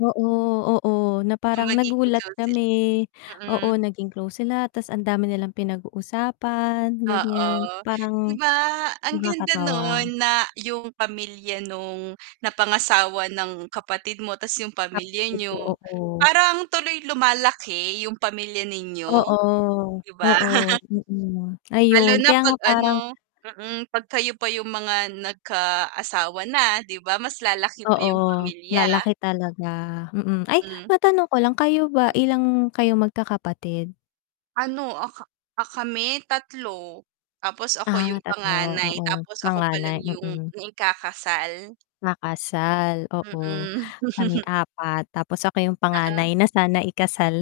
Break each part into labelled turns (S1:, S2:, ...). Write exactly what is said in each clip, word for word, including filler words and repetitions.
S1: Oo, oo, na
S2: Yung
S1: parang
S2: magiging
S1: nagulat
S2: kunsit
S1: kami. Oo,
S2: mm.
S1: naging close sila, tas ang dami nilang pinag-uusapan, ganyan,
S2: Oo, 'di
S1: parang
S2: ba, ang ganda
S1: nakakatawa.
S2: nun, na yung pamilya nung napangasawa ng kapatid mo, tas yung pamilya
S1: Nalito
S2: niyo,
S1: ako.
S2: parang tuloy lumalaki yung pamilya ninyo,
S1: Oo.
S2: 'di ba?
S1: Oo, mm.
S2: Hmm, Lalo
S1: Ayun,
S2: na
S1: kaya nga
S2: pag ano
S1: parang
S2: mm, 'pag kayo pa yung mga nagkaasawa na, 'di ba, mas lalaki pa
S1: Oo,
S2: yung pamilya.
S1: lalaki talaga, mm. Ay,
S2: Hmm.
S1: matanong ko lang, kayo ba,
S2: Hmm.
S1: ilang kayo magkakapatid?
S2: Ano, ah, ka ah, kami, tatlo. Tapos ako
S1: Ah,
S2: yung
S1: tatlo,
S2: panganay,
S1: oo.
S2: tapos ako
S1: Panganay,
S2: palang yung
S1: mm.
S2: naikakasal.
S1: Nakasal, oo.
S2: Mm.
S1: Kami apat tapos ako yung panganay
S2: Oo.
S1: na sana ikasal.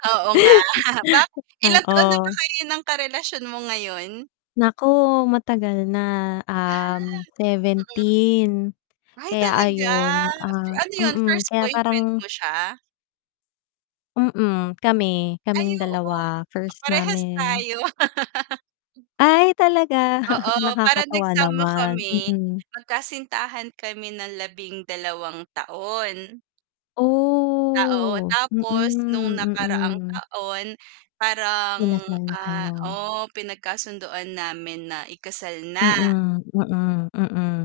S2: Oo nga, ba ilang
S1: Oo.
S2: taon na ba kayo ng karelasyon mo ngayon?
S1: Nako, matagal na,
S2: Ah,
S1: um,
S2: mm.
S1: seventeen.
S2: Ay,
S1: Kaya
S2: talaga?
S1: ayon,
S2: So
S1: ah
S2: ano yun,
S1: mm.
S2: first
S1: Kaya
S2: boyfriend
S1: parang
S2: mo siya?
S1: Mm, kami,
S2: Ay,
S1: kaming
S2: oo.
S1: dalawa,
S2: Pa
S1: first
S2: parehas
S1: namin.
S2: tayo.
S1: Ay, talaga?
S2: [unintelligible] Oo, parang
S1: Nakakatawa
S2: nagsama
S1: naman,
S2: kami,
S1: mm.
S2: magkasintahan kami ng labing-dalawa taon. Ah, oo.
S1: Oh, mm,
S2: Tapos nung nakaraang
S1: mm.
S2: taon parang
S1: Kinasal na
S2: ah,
S1: kayo.
S2: oh, pinagkasunduan namin na ikasal na.
S1: Mm, mm, mm.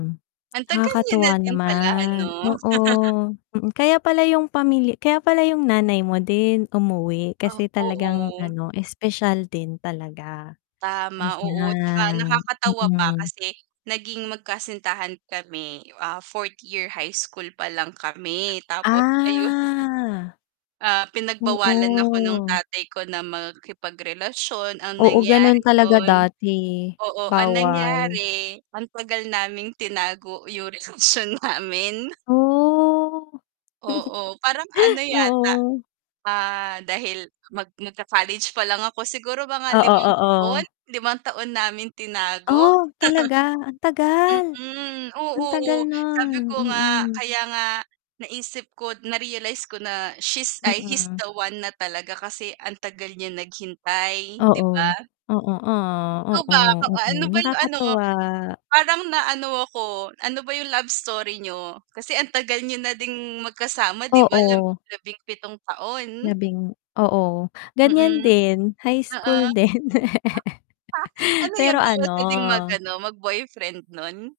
S2: Ang tagal niyo na
S1: Nakakatuwa
S2: din pala
S1: naman.
S2: ano?
S1: Oo. Mm, kaya pala yung pamili kaya pala yung nanay mo din, umuwi
S2: Ah,
S1: kasi talagang
S2: oo.
S1: ano, espesyal din talaga.
S2: Tama, oo, tsaka
S1: Ayan,
S2: nakakatawa pa,
S1: mm.
S2: kasi naging magkasintahan kami, ah, fourth year high school pa lang kami, tapos ayun.
S1: Ah.
S2: Ah, pinagbawalan ako ng
S1: Oo.
S2: tatay ko na makipagrelasyon. Ang
S1: Oo, ganun
S2: nangyari
S1: talaga
S2: nun
S1: dati,
S2: oo, ang
S1: bawal.
S2: nangyari, ang tagal naming tinago yung relasyon namin.
S1: Oh!
S2: Oo, parang ano yata,
S1: Oo.
S2: ah, dahil mag nagka-college pa lang ako, siguro mga
S1: Oo,
S2: limang taon,
S1: oo.
S2: limang taon namin tinago.
S1: Oh, talaga? Ang tagal.
S2: Mm,
S1: Ang tagal
S2: oo,
S1: nun,
S2: sabi ko nga,
S1: mm.
S2: kaya nga naisip ko, na-realize ko na she's ay, he's
S1: Mm.
S2: the one na talaga, kasi ang tagal niya naghintay 'di
S1: Oo.
S2: ba?
S1: Oo, ah.
S2: Ikaw
S1: Oo,
S2: ba, kaw ah,
S1: oo,
S2: ano ba yung ano,
S1: nakakatuwa.
S2: parang na ano ako, ano ba yung love story niyo? Kasi ang tagal niyo na ding magkasama 'di ba, lab
S1: Oo.
S2: labing-pitong taon.
S1: Labing oo, ganyan
S2: Mm.
S1: din, high
S2: Oo.
S1: school din.
S2: Ano yun,
S1: Pero
S2: bawal
S1: ano
S2: ka ding mag-ano, mag-boyfriend nun?